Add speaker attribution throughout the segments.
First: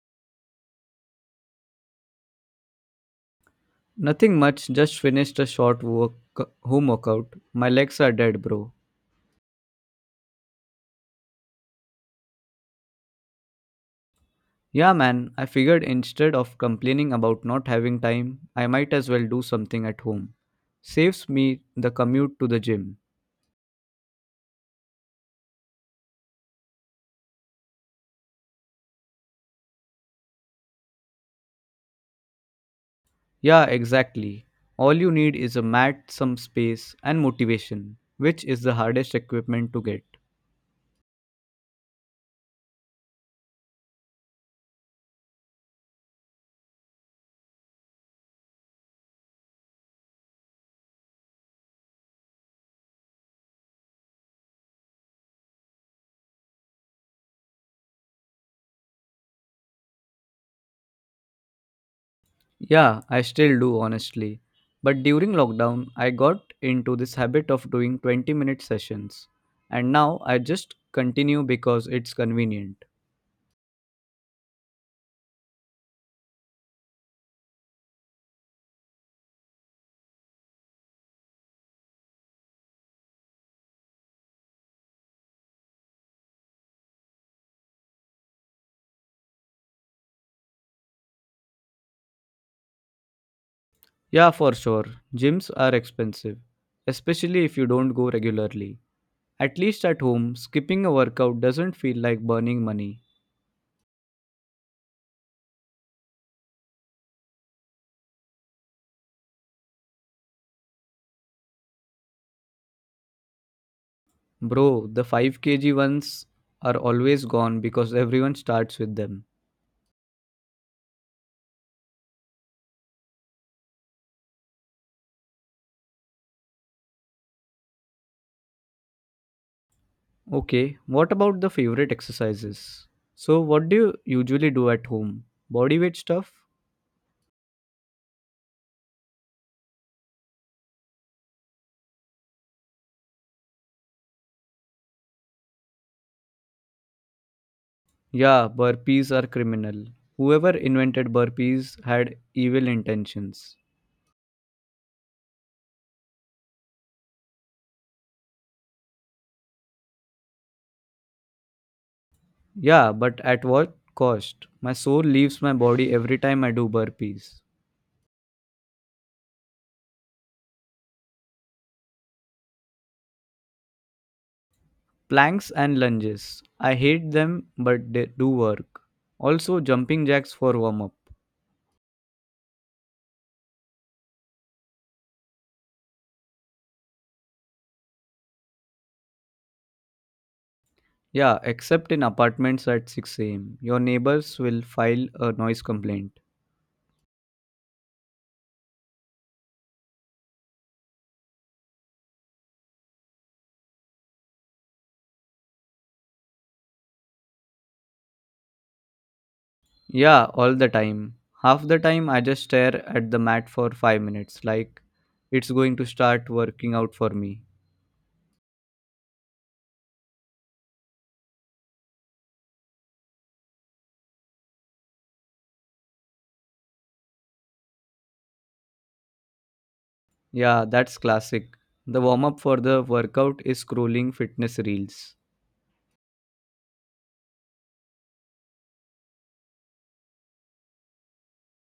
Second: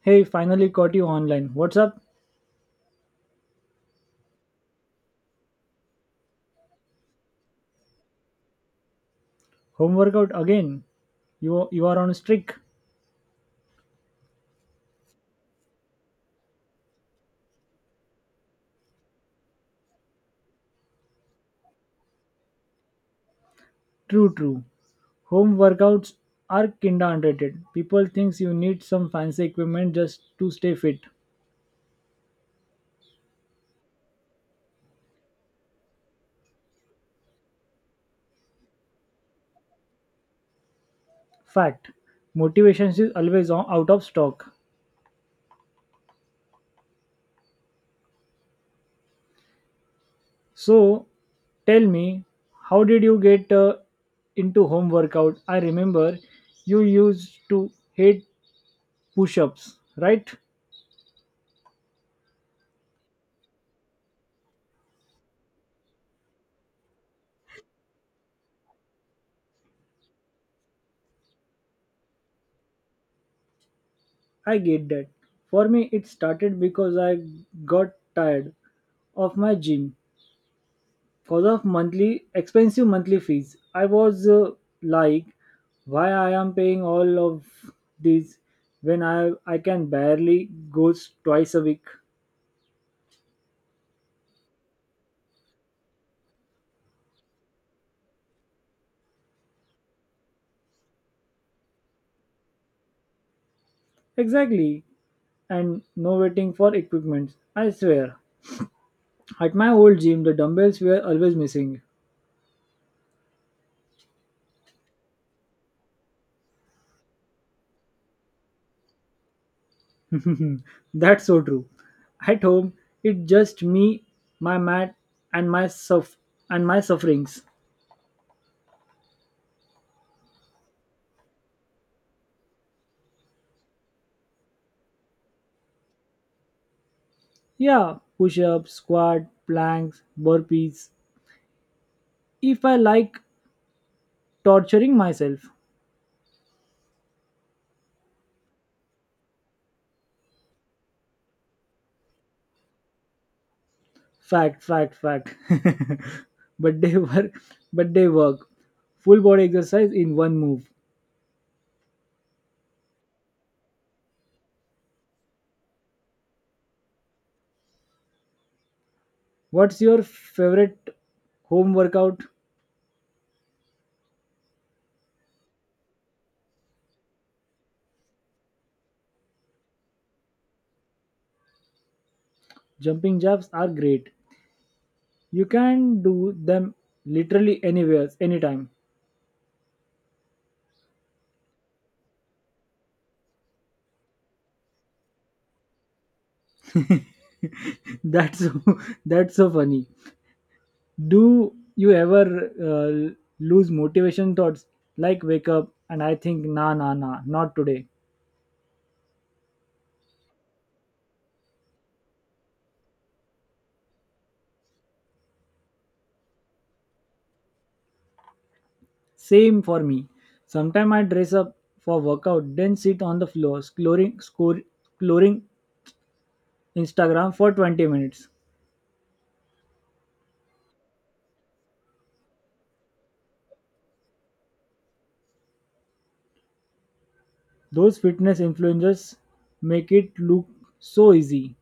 Speaker 1: Hey, finally caught you online. What's up?
Speaker 2: Nothing much, just finished a short work, home workout. My legs are dead, bro.
Speaker 1: Home workout again? You are on a streak.
Speaker 2: Yeah, man, I figured instead of complaining about not having time, I might as well do something at home. Saves me the commute to the gym.
Speaker 1: True, true. Home workouts are kinda underrated. People thinks you need some fancy equipment just to stay fit.
Speaker 2: Yeah, exactly. All you need is a mat, some space, and motivation, which is the hardest equipment to get.
Speaker 1: Fact. Motivation is always out of stock. So, tell me, how did you get into home workout? I remember you used to hate push-ups, right?
Speaker 2: Yeah, I still do honestly. But during lockdown, I got into this habit of doing 20-minute sessions. And now I just continue because it's convenient.
Speaker 1: I get that. For me, it started because I got tired of my gym because of monthly expensive monthly fees. I was like, why I am paying all of these when I can barely go twice a week.
Speaker 2: Yeah, for sure. Gyms are expensive, especially if you don't go regularly. At least at home, skipping a workout doesn't feel like burning money.
Speaker 1: Exactly, and no waiting for equipment. I swear, at my old gym, the dumbbells were always missing.
Speaker 2: Bro, the 5 kg ones are always gone because everyone starts with them.
Speaker 1: That's so true. At home, it's just me, my mat, and my suff and my sufferings.
Speaker 2: Okay, what about the favorite exercises? So, what do you usually do at home? Body weight stuff?
Speaker 1: Yeah, push-ups, squat, planks, burpees. If I like torturing myself,
Speaker 2: Yeah, burpees are criminal. Whoever invented burpees had evil intentions.
Speaker 1: fact, fact, fact. but they work. But they work. Full body exercise in one move.
Speaker 2: Yeah, but at what cost? My soul leaves my body every time I do burpees.
Speaker 1: What's your favorite home workout?
Speaker 2: Planks and lunges. I hate them, but they do work. Also, jumping jacks for warm up.
Speaker 1: Jumping jacks are great. You can do them literally anywhere, anytime.
Speaker 2: Yeah, except in apartments at 6 am. Your neighbors will file a noise complaint.
Speaker 1: that's so, that's so funny. Do you ever uh, lose motivation thoughts like wake up and I think nah nah nah not today.
Speaker 2: Yeah, all the time. Half the time, I just stare at the mat for 5 minutes, like it's going to start working out for me.
Speaker 1: Same for me. Sometimes I dress up for workout then sit on the floor scrolling Instagram for 20 minutes.
Speaker 2: Yeah, that's classic. The warm up for the workout is scrolling fitness reels.
Speaker 1: Those fitness influencers make it look so easy.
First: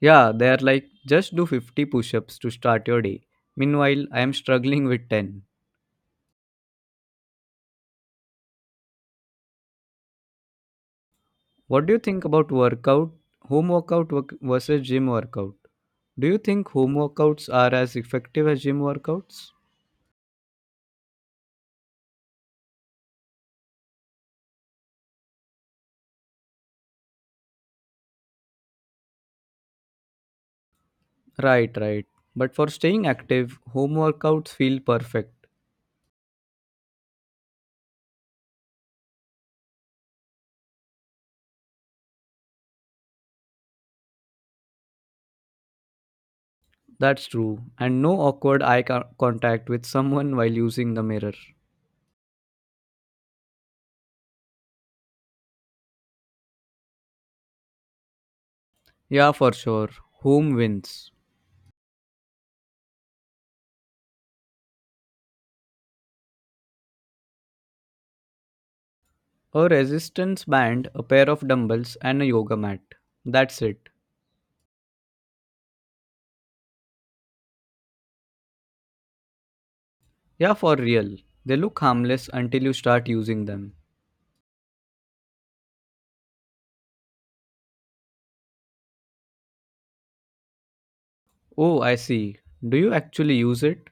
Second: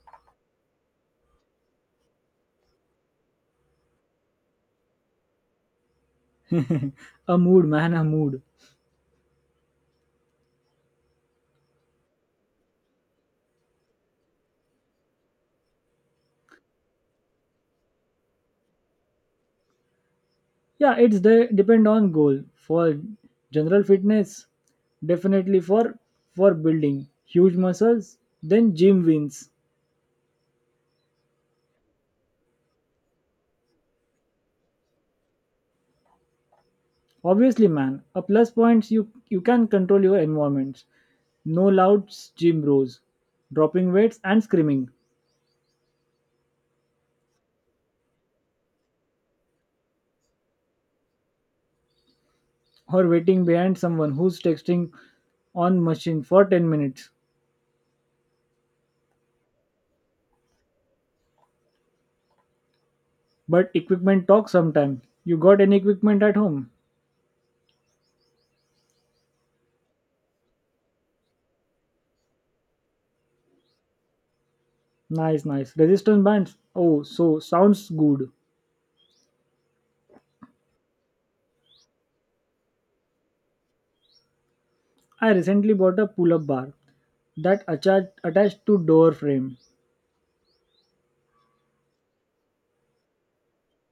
Speaker 2: Yeah, they're like, just do 50 push ups to start your day. Meanwhile, I am struggling with 10.
Speaker 1: a mood man a mood.
Speaker 2: What do you think about workout, home workout work- versus gym workout? Do you think home workouts are as effective as gym workouts?
Speaker 1: Yeah, depend on goal for general fitness definitely for building huge muscles then gym wins.
Speaker 2: Right, right. But for staying active, home workouts feel perfect.
Speaker 1: Obviously man a plus points, you can control your environments, no loud gym bros dropping weights and screaming,
Speaker 2: That's true. And no awkward eye co- contact with someone while using the mirror.
Speaker 1: or waiting behind someone who's texting on machine for 10 minutes.
Speaker 2: Yeah, for sure. Home wins.
Speaker 1: But equipment talks sometime. You got any equipment at home?
Speaker 2: A resistance band, a pair of dumbbells, and a yoga mat. That's it.
Speaker 1: Nice, nice, resistance bands, oh so sounds good.
Speaker 2: Yeah, for real. They look harmless until you start using them.
Speaker 1: I recently bought a pull-up bar that attached to door frame.
Speaker 2: Oh, I see. Do you actually use it?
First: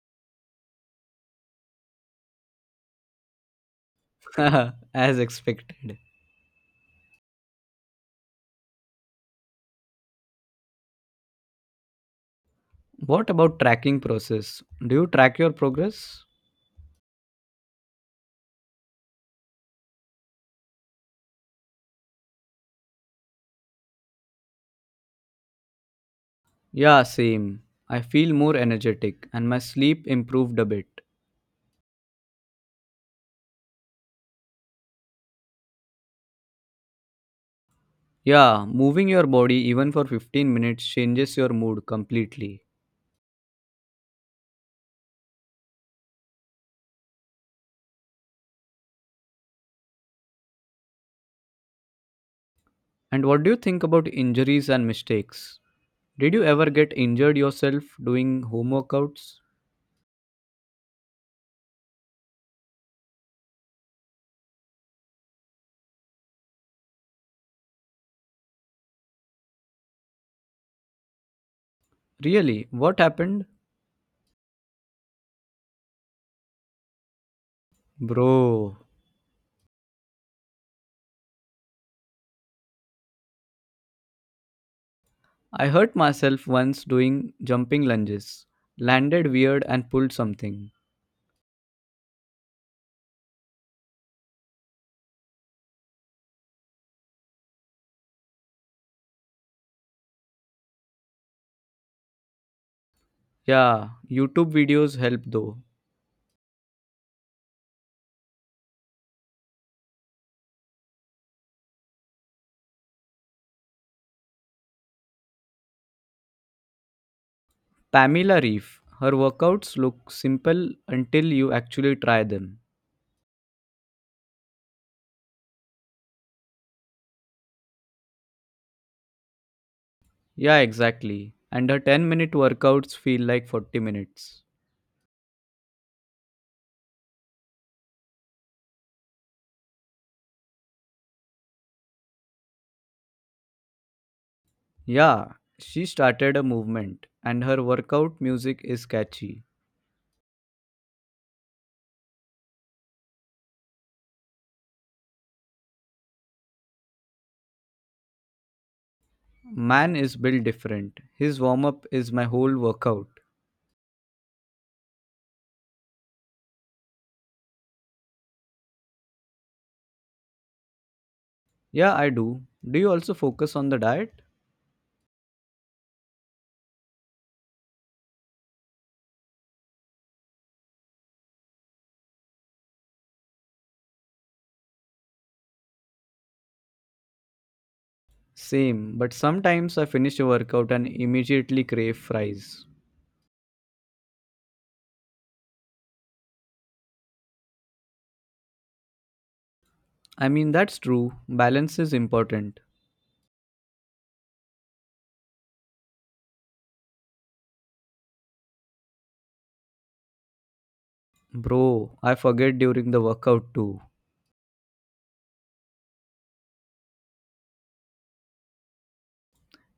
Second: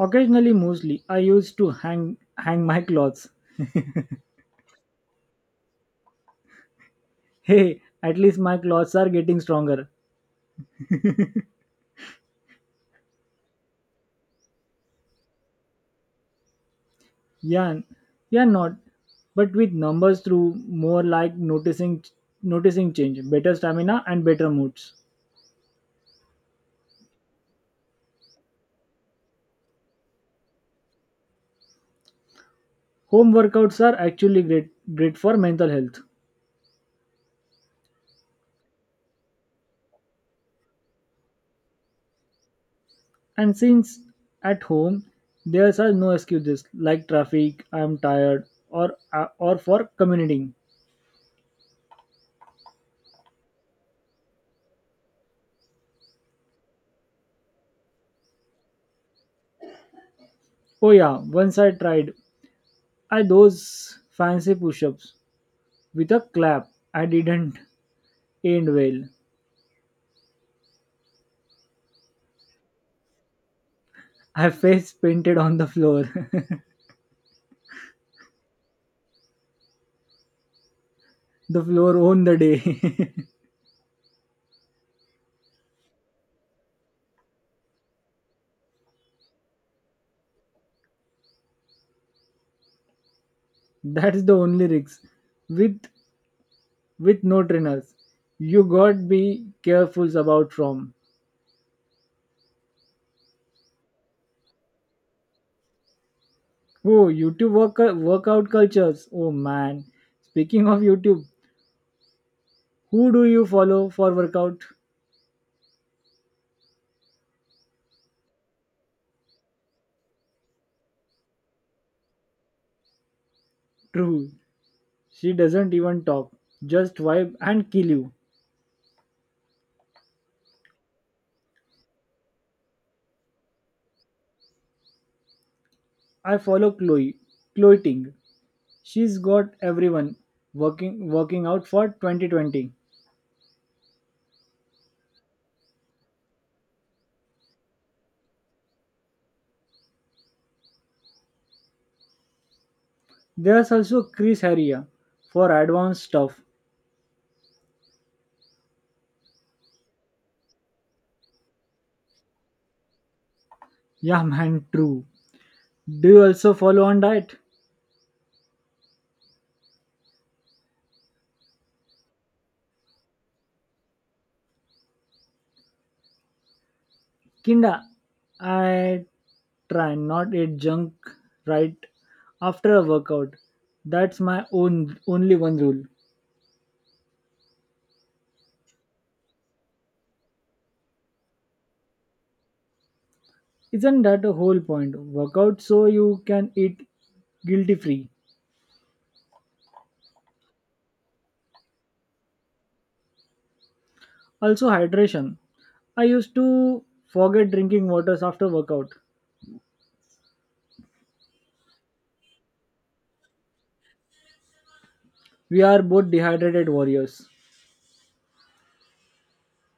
Speaker 1: Occasionally, mostly I used to hang my clothes.
Speaker 2: As expected.
Speaker 1: Hey, at least my clothes are getting stronger.
Speaker 2: What about tracking process? Do you track your progress?
Speaker 1: Yeah, yeah, not. But with numbers through, more like noticing change, better stamina and better moods.
Speaker 2: Yeah, same. I feel more energetic and my sleep improved a bit.
Speaker 1: Home workouts are actually great for mental health.
Speaker 2: Yeah, moving your body even for 15 minutes changes your mood completely.
Speaker 1: And since at home there are no excuses like traffic, I'm tired, or for commuting.
Speaker 2: And what do you think about injuries and mistakes? Did you ever get injured yourself doing home workouts?
Speaker 1: Oh yeah, once I tried. I those fancy push-ups with a clap. I didn't end well.
Speaker 2: Really? What happened?
Speaker 1: I face painted on the floor.
Speaker 2: Bro,
Speaker 1: The floor owned the day.
Speaker 2: I hurt myself once doing jumping lunges, landed weird and pulled something.
Speaker 1: That's the only risk. With with no trainers, you got be careful about from.
Speaker 2: Yeah, YouTube videos help though.
Speaker 1: Oh, workout cultures. Oh man. Speaking of YouTube, who do you follow for workout?
Speaker 2: Pamela Reef. Her workouts look simple until you actually try them.
Speaker 1: True. She doesn't even talk. Just vibe and kill you.
Speaker 2: Yeah, exactly. And her 10-minute workouts feel like 40 minutes.
Speaker 1: I follow Chloe Ting. She's got everyone working out for 2020.
Speaker 2: Yeah, she started a movement, and her workout music is catchy.
Speaker 1: There's also Chris Heria for advanced stuff.
Speaker 2: Man is built different. His warm up is my whole workout.
Speaker 1: Yeah, man, true. Do you also follow on diet?
Speaker 2: Yeah, I do. Do you also focus on the diet?
Speaker 1: Kinda, I try not eat junk right after a workout. That's my own only one rule.
Speaker 2: Same, but sometimes I finish a workout and immediately crave fries.
Speaker 1: Isn't that a whole point? Workout so you can eat guilty free.
Speaker 2: I mean, that's true. Balance is important.
Speaker 1: Also, hydration. I used to forget drinking waters after workout.
Speaker 2: Bro, I forget during the workout too.
Speaker 1: We are both dehydrated warriors.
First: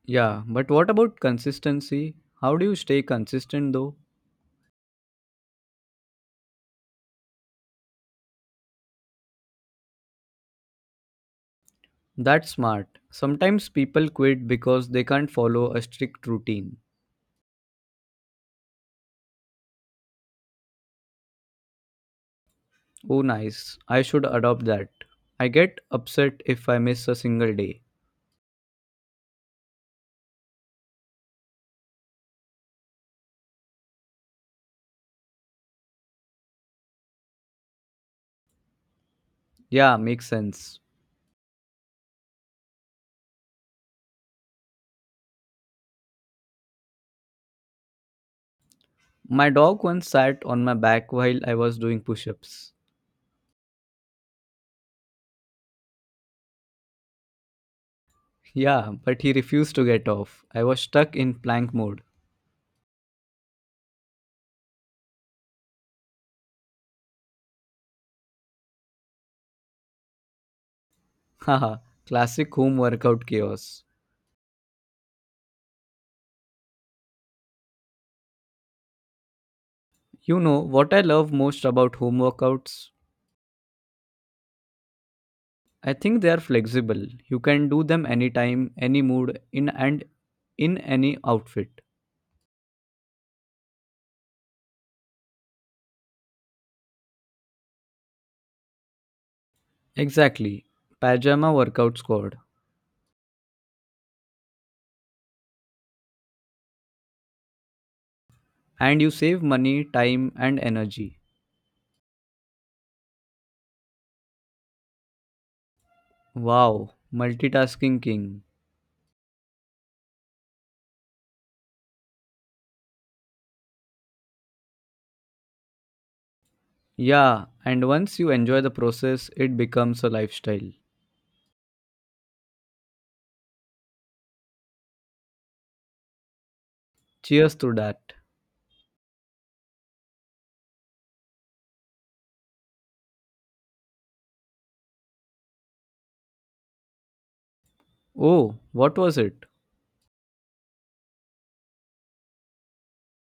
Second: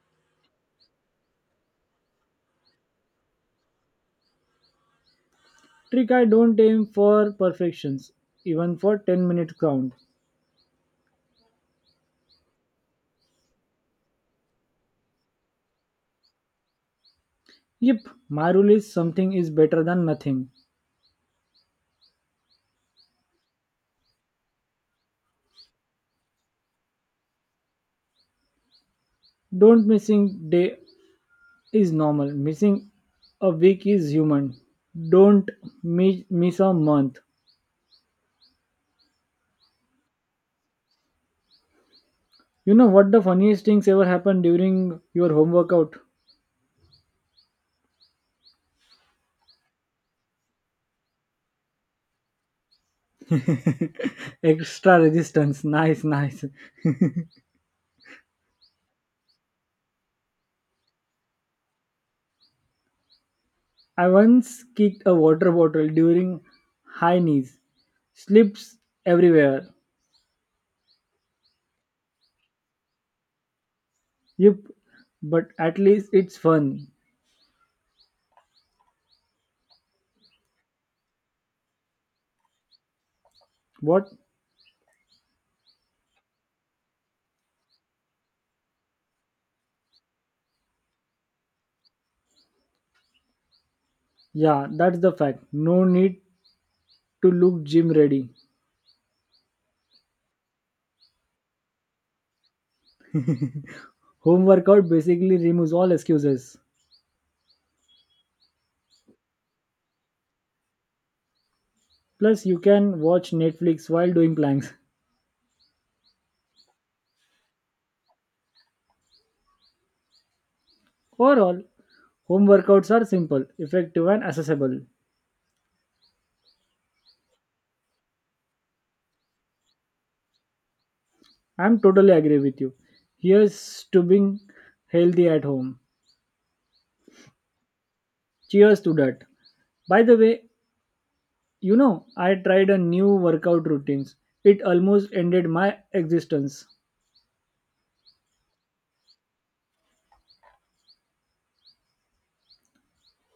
Speaker 2: Yeah, but what about consistency? How do you stay consistent though?
Speaker 1: Trick, I don't aim for perfections, even for 10-minute count.
Speaker 2: That's smart. Sometimes people quit because they can't follow a strict routine.
Speaker 1: Yep, my rule is something is better than nothing.
Speaker 2: Oh, nice. I should adopt that. I get upset if I miss a single day.
Speaker 1: Don't missing day is normal. Missing a week is human. Don't miss a month.
Speaker 2: Yeah, makes sense.
Speaker 1: You know what the funniest things ever happened during your home workout?
Speaker 2: My dog once sat on my back while I was doing push ups.
Speaker 1: Extra resistance. Nice, nice.
Speaker 2: Yeah, but he refused to get off. I was stuck in plank mode.
Speaker 1: I once kicked a water bottle during high knees. Slips everywhere.
Speaker 2: Haha, classic home workout chaos.
Speaker 1: Yep, but at least it's fun.
Speaker 2: You know what I love most about home workouts?
Speaker 1: What?
Speaker 2: I think they are flexible. You can do them anytime, any mood, in and in any outfit.
Speaker 1: Yeah, that's the fact. No need to look gym ready.
Speaker 2: Exactly. Pajama workout squad.
Speaker 1: Home workout basically removes all excuses.
Speaker 2: And you save money, time and energy.
Speaker 1: Plus, you can watch Netflix while doing planks.
Speaker 2: Wow, multitasking king.
Speaker 1: Overall, home workouts are simple, effective, and accessible.
Speaker 2: Yeah, and once you enjoy the process, it becomes a lifestyle.
Speaker 1: I'm totally agree with you. Here's to being healthy at home.
Speaker 2: Cheers to that.
Speaker 1: Cheers to that. By the way, you know, I tried a new workout routines. It almost ended my existence.
Speaker 2: Oh, what was it?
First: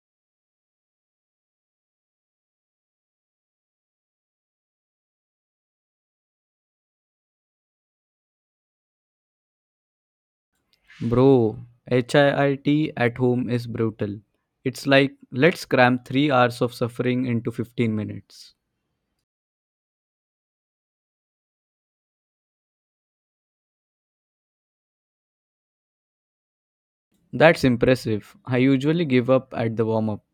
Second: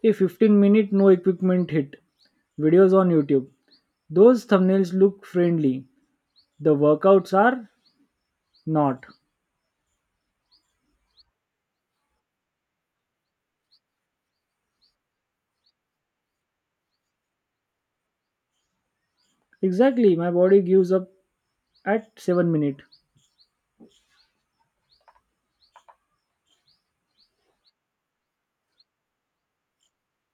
Speaker 1: A 15-minute no equipment hit. Videos on YouTube. Those thumbnails look friendly. The workouts are not.
Speaker 2: Bro, HIIT at home is brutal. It's like, let's cram 3 hours of suffering into 15 minutes.
Speaker 1: Exactly, my body gives up at 7 minute.
Speaker 2: That's impressive. I usually give up at the warm up.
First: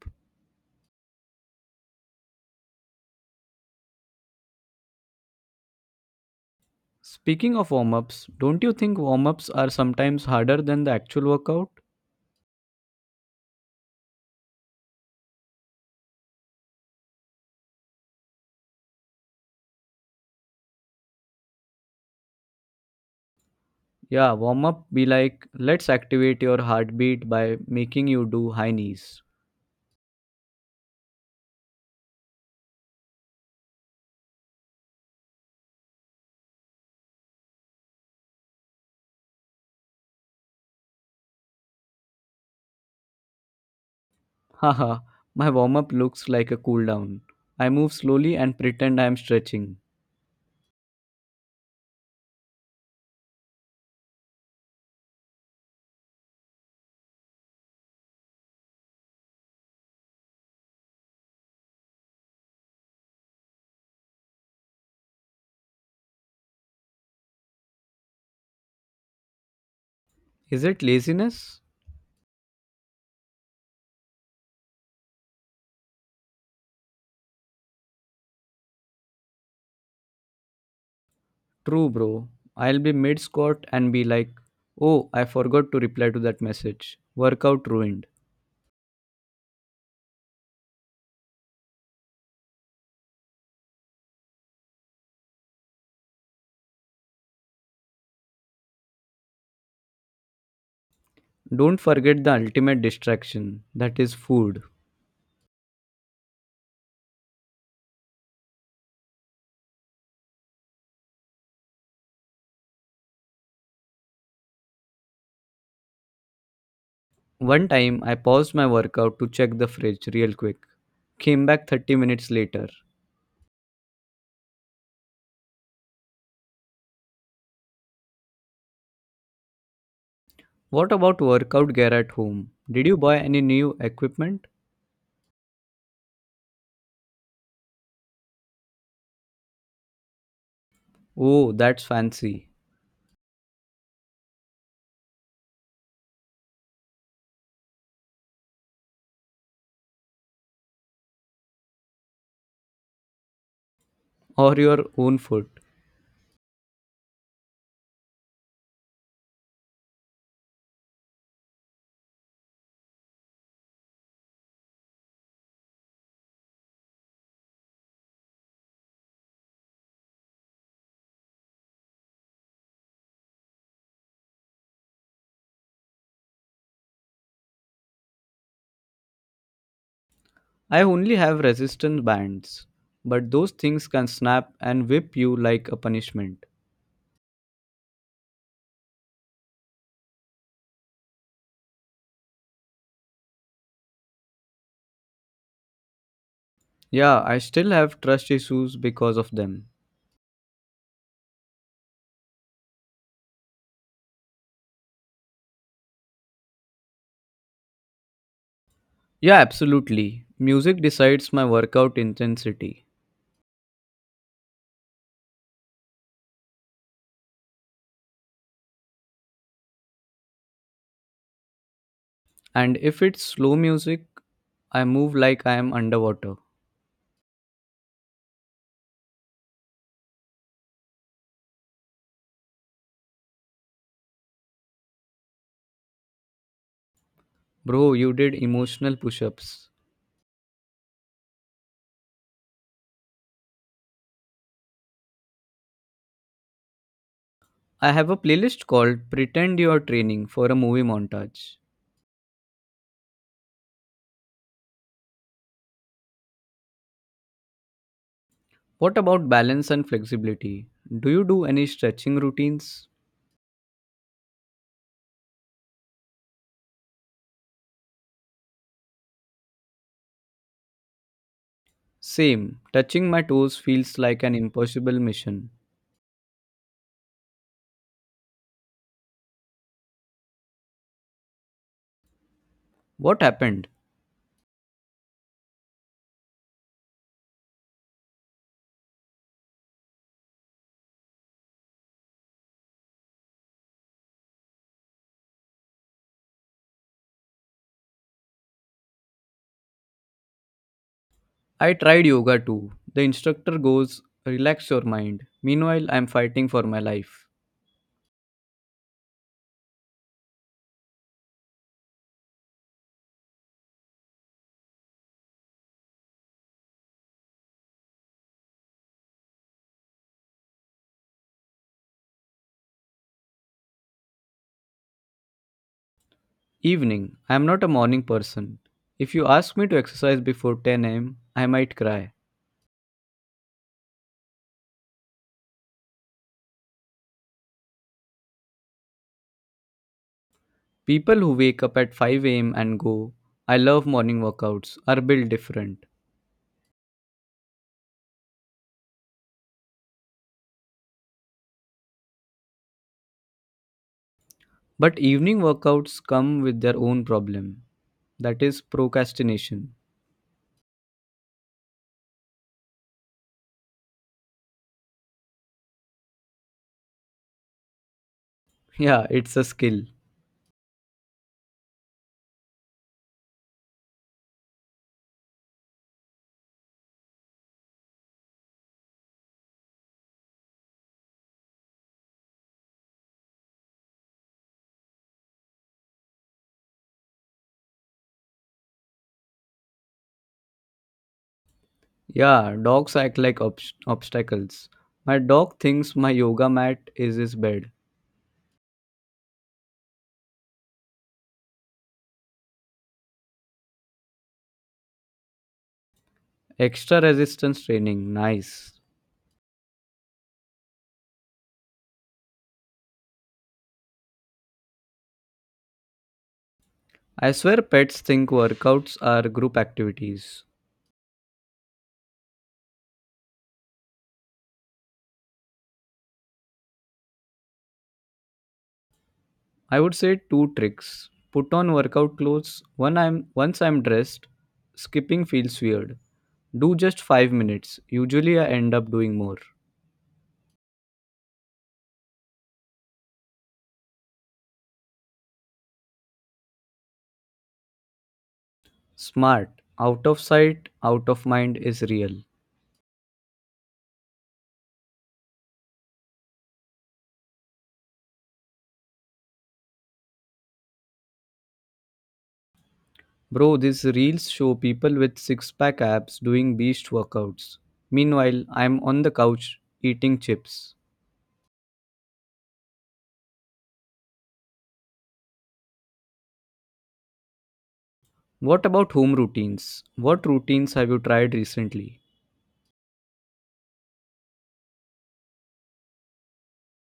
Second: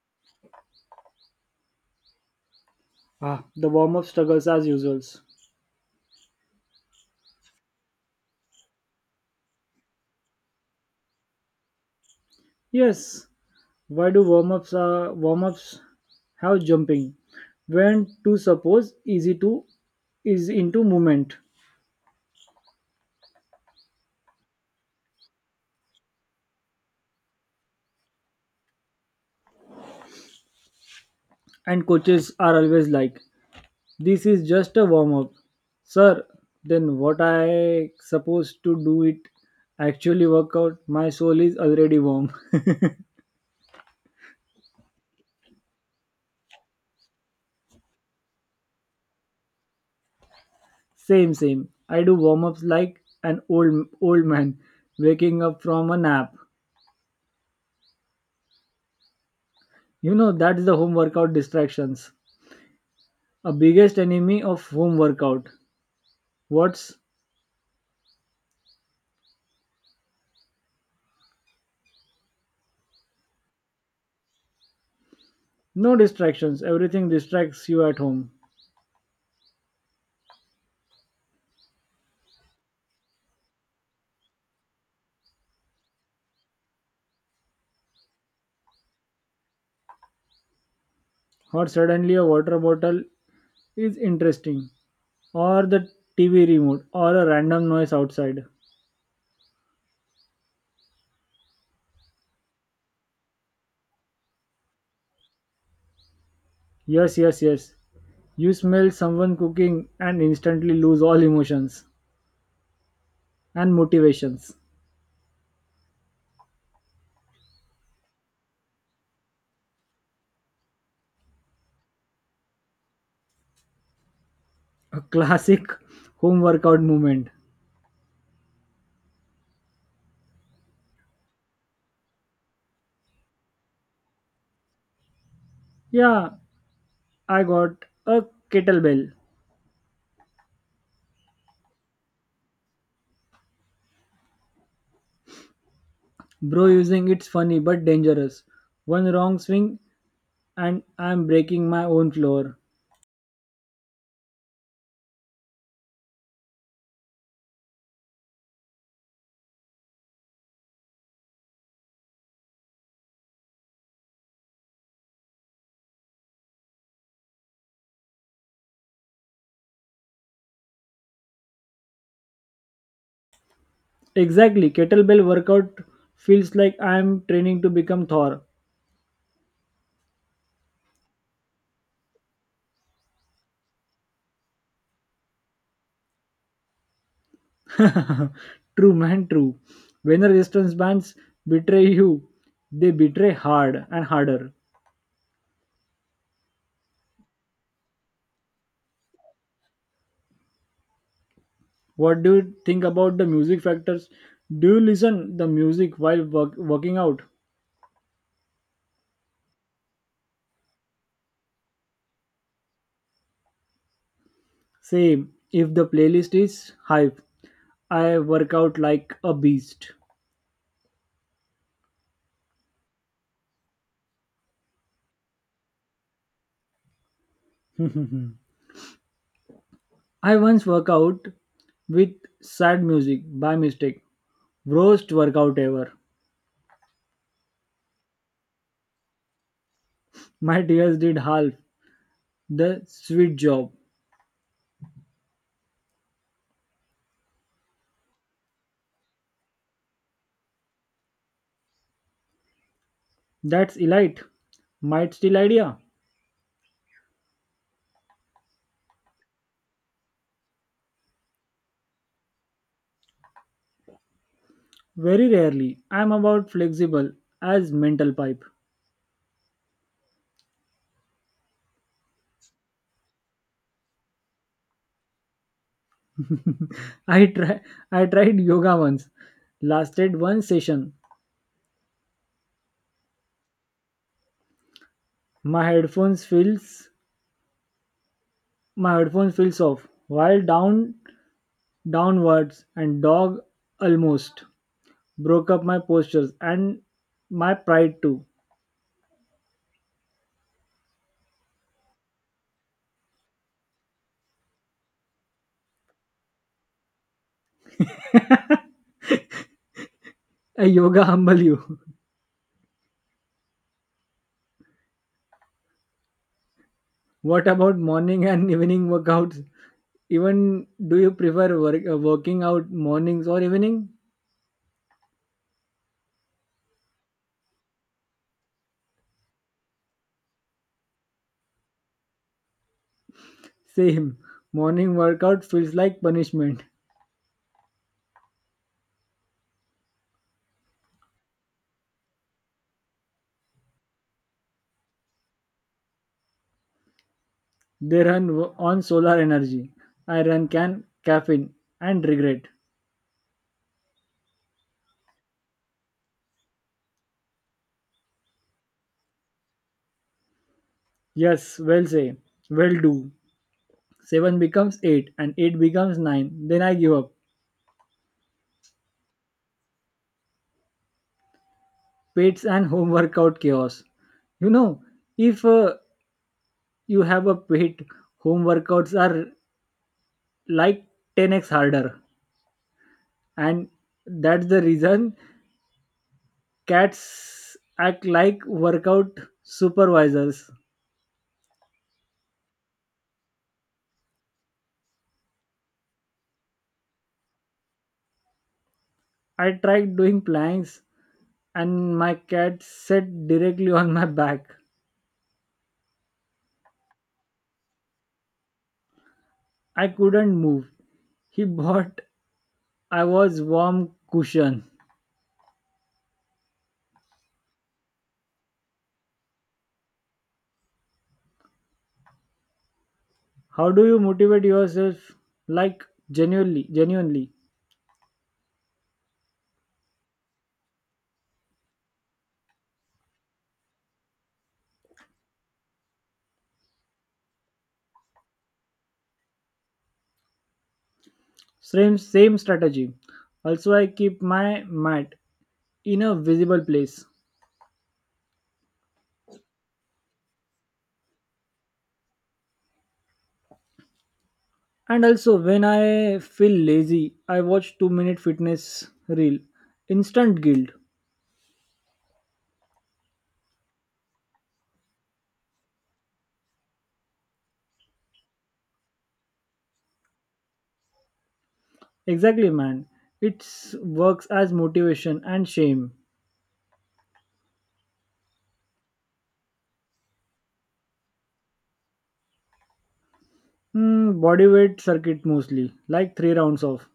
Speaker 1: Ah, the warm up struggles as usual.
Speaker 2: Speaking of warm ups, don't you think warm ups are sometimes harder than the actual workout?
Speaker 1: Yes, why do warm ups have jumping? When to suppose easy to is into movement.
Speaker 2: Yeah, warm up be like, let's activate your heartbeat by making you do high knees.
Speaker 1: And coaches are always like, this is just a warm up. Sir, then what I supposed to do it actually work out? My soul is already warm.
Speaker 2: Haha, my warm up looks like a cool down. I move slowly and pretend I am stretching.
Speaker 1: Same, same. I do warm ups like an old man waking up from a nap. You know that's the home workout distractions. A biggest enemy of home workout. What's
Speaker 2: Is it laziness?
Speaker 1: no distractions? Everything distracts you at home.
Speaker 2: True, bro. I'll be mid squat and be like, oh, I forgot to reply to that message. Workout ruined.
Speaker 1: Or suddenly a water bottle is interesting, or the TV remote or a random noise outside.
Speaker 2: Don't forget the ultimate distraction that is food.
Speaker 1: Yes, yes, yes. You smell someone cooking and instantly lose all emotions and motivations.
Speaker 2: One time, I paused my workout to check the fridge real quick. Came back 30 minutes later.
Speaker 1: A classic home workout movement.
Speaker 2: What about workout gear at home? Did you buy any new equipment?
Speaker 1: Yeah, I got a kettlebell.
Speaker 2: Oh, that's fancy.
Speaker 1: Bro using it's funny but dangerous. One wrong swing and I'm breaking my own floor.
Speaker 2: Or your own foot.
Speaker 1: Exactly, kettlebell workout feels like I'm training to become Thor.
Speaker 2: I only have resistance bands, but those things can snap and whip you like a punishment.
Speaker 1: True, man, true. When the resistance bands betray you, they betray hard and harder.
Speaker 2: Yeah, I still have trust issues because of them.
Speaker 1: What do you think about the music factors? Do you listen the music while working out?
Speaker 2: Yeah, absolutely. Music decides my workout intensity.
Speaker 1: Same. If the playlist is hype, I work out like a beast.
Speaker 2: And if it's slow music, I move like I am underwater.
Speaker 1: I once work out with sad music by mistake. Worst workout ever.
Speaker 2: Bro, you did emotional push ups.
Speaker 1: My tears did half the sweet job.
Speaker 2: I have a playlist called Pretend You Are Training for a Movie Montage.
Speaker 1: That's elite. Might still idea.
Speaker 2: What about balance and flexibility? Do you do any stretching routines?
Speaker 1: Very rarely. I'm about flexible as mental pipe.
Speaker 2: Same. Touching my toes feels like an impossible mission.
Speaker 1: I try I tried yoga once. Lasted one session.
Speaker 2: What happened?
Speaker 1: My headphones feels my headphone feels off. While downwards and dog almost broke up my postures and my pride too.
Speaker 2: I tried yoga too. The instructor goes, Relax your mind. Meanwhile, I am fighting for my life.
Speaker 1: A yoga humble you. What about morning and evening workouts? Even do you prefer working out mornings or evening?
Speaker 2: Evening. I am not a morning person. If you ask me to exercise before 10 a.m., I might cry.
Speaker 1: Same. Morning workout feels like punishment.
Speaker 2: People who wake up at 5 a.m. and go, I love morning workouts, are built different.
Speaker 1: They run on solar energy. I run can caffeine and regret.
Speaker 2: But evening workouts come with their own problem. That is procrastination.
Speaker 1: Yes, well say, well do. 7 becomes 8 and 8 becomes 9. Then I give up.
Speaker 2: Yeah, it's a skill.
Speaker 1: Pets and home workout chaos. You know, if you have a pet, home workouts are like 10x harder. And that's the reason, cats act like workout supervisors.
Speaker 2: Yeah, dogs act like obs- obstacles. My dog thinks my yoga mat is his bed.
Speaker 1: I tried doing planks and my cat sat directly on my back.
Speaker 2: Extra resistance training, nice.
Speaker 1: I couldn't move. He bought I was warm cushion.
Speaker 2: I swear pets think workouts are group activities.
Speaker 1: How do you motivate yourself? Like genuinely, genuinely.
Speaker 2: I would say two tricks. Put on workout clothes. When I'm once I'm dressed, skipping feels weird. Do just 5 minutes. Usually I end up doing more.
Speaker 1: Same same strategy. Also I keep my mat in a visible place.
Speaker 2: Smart. Out of sight, out of mind is real.
Speaker 1: And also when I feel lazy, I watch 2-minute fitness reel. Instant guilt.
Speaker 2: Bro, these reels show people with six pack abs doing beast workouts. Meanwhile, I'm on the couch eating chips.
Speaker 1: Exactly, man. It works as motivation and shame.
Speaker 2: What about home routines? What routines have you tried recently?
Speaker 1: Hmm, body weight circuit mostly, like 3 rounds of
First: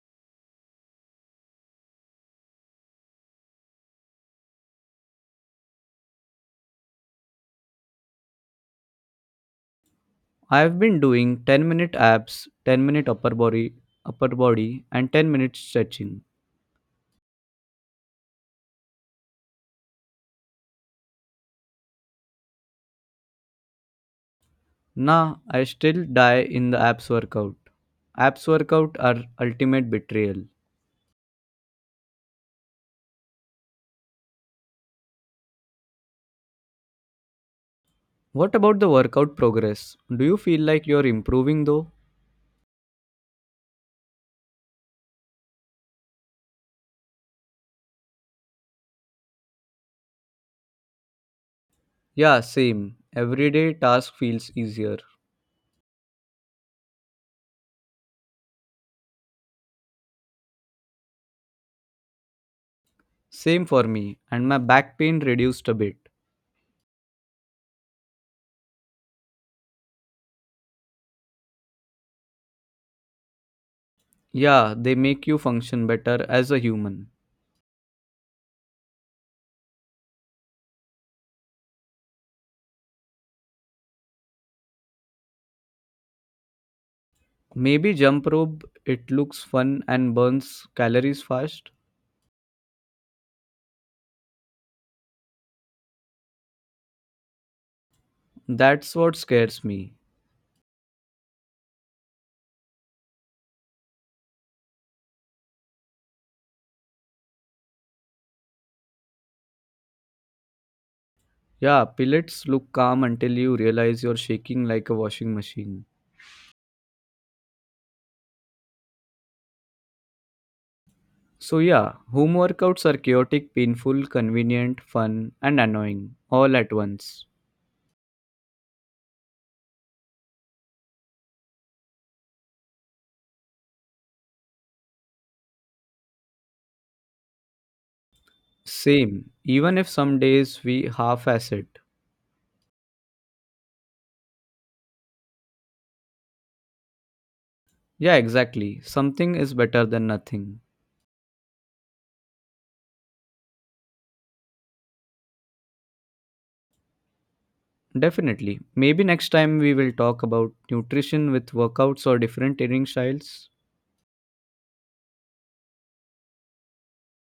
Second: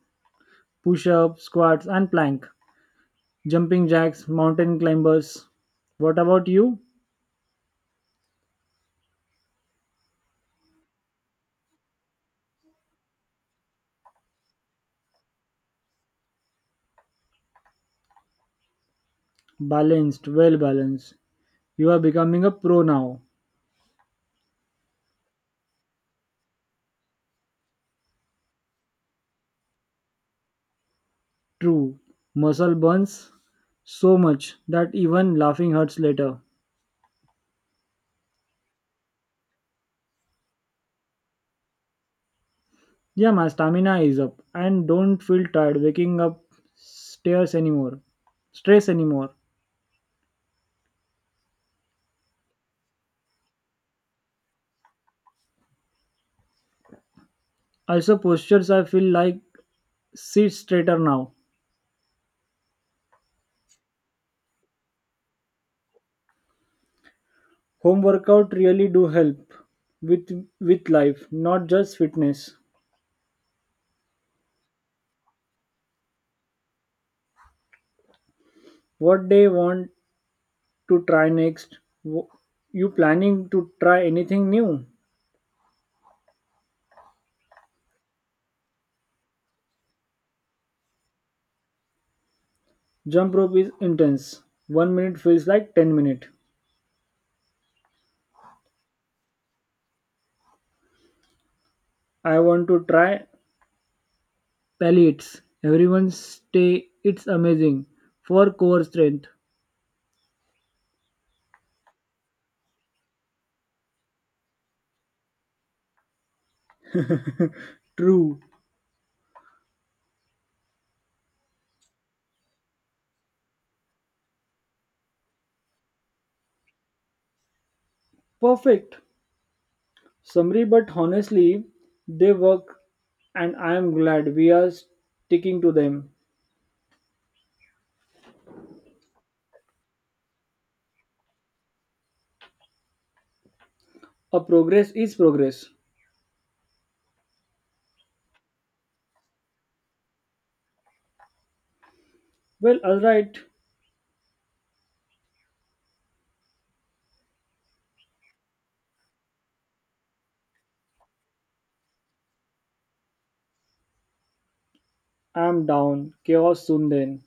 Speaker 1: push up, squats, and plank, jumping jacks, mountain climbers. What about you?
Speaker 2: I've been doing 10-minute abs, 10-minute upper body, and 10-minute stretching.
Speaker 1: Balanced, well balanced. You are becoming a pro now.
Speaker 2: Nah, I still die in the abs workout. Abs workout are ultimate betrayal.
Speaker 1: True. Muscle burns so much that even laughing hurts later.
Speaker 2: What about the workout progress? Do you feel like you're improving though?
Speaker 1: Yeah, my stamina is up and don't feel tired waking up stairs anymore. Stress anymore.
Speaker 2: Yeah, same. Everyday task feels easier.
Speaker 1: Also, postures I feel like sit straighter now.
Speaker 2: Same for me, and my back pain reduced a bit.
Speaker 1: Home workout really do help with with life, not just fitness.
Speaker 2: Yeah, they make you function better as a human.
Speaker 1: What they want to try next? Wh- You planning to try anything new?
Speaker 2: Maybe jump rope, it looks fun and burns calories fast.
Speaker 1: Jump rope is intense. 1 minute feels like 10 minute.
Speaker 2: That's what scares me.
Speaker 1: I want to try pellets. Everyone stay. It's amazing for core strength.
Speaker 2: Yeah, pellets look calm until you realize you're shaking like a washing machine.
Speaker 1: True.
Speaker 2: So, yeah, home workouts are chaotic, painful, convenient, fun, and annoying all at once.
Speaker 1: Perfect. Summary, but honestly, they work, and I am glad we are sticking to them.
Speaker 2: Same, even if some days we half ass it.
Speaker 1: A progress is progress.
Speaker 2: Yeah, exactly. Something is better than nothing.
Speaker 1: Well, alright,
Speaker 2: Definitely. Maybe next time we will talk about nutrition with workouts or different training styles.
Speaker 1: I'm down. Chaos soon then.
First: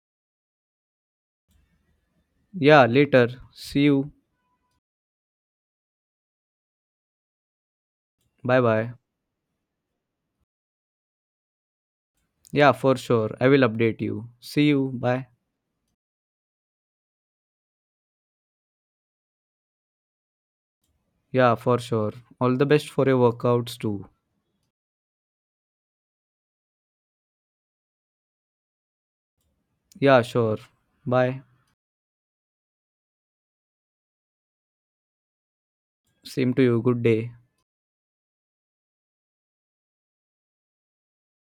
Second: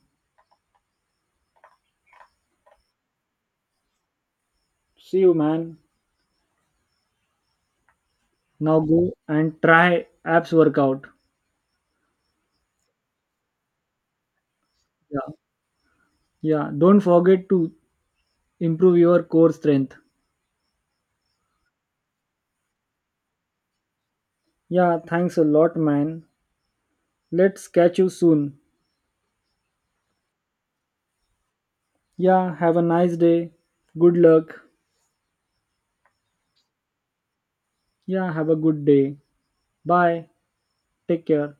Speaker 2: Yeah, later. See you.
Speaker 1: See you, man.
Speaker 2: Bye
Speaker 1: Now
Speaker 2: bye.
Speaker 1: go and try abs workout.
Speaker 2: Yeah, for sure. I will update you. See you. Bye.
Speaker 1: Yeah, yeah. Don't forget to improve your core strength.
Speaker 2: Yeah, for sure. All the best for your workouts too.
Speaker 1: Yeah, thanks a lot, man. Let's catch you soon.
Speaker 2: Yeah, sure. Bye.
Speaker 1: Yeah, have a nice day. Good luck.
Speaker 2: Same to you. Good day.
Speaker 1: Yeah, have a good day. Bye. Take care.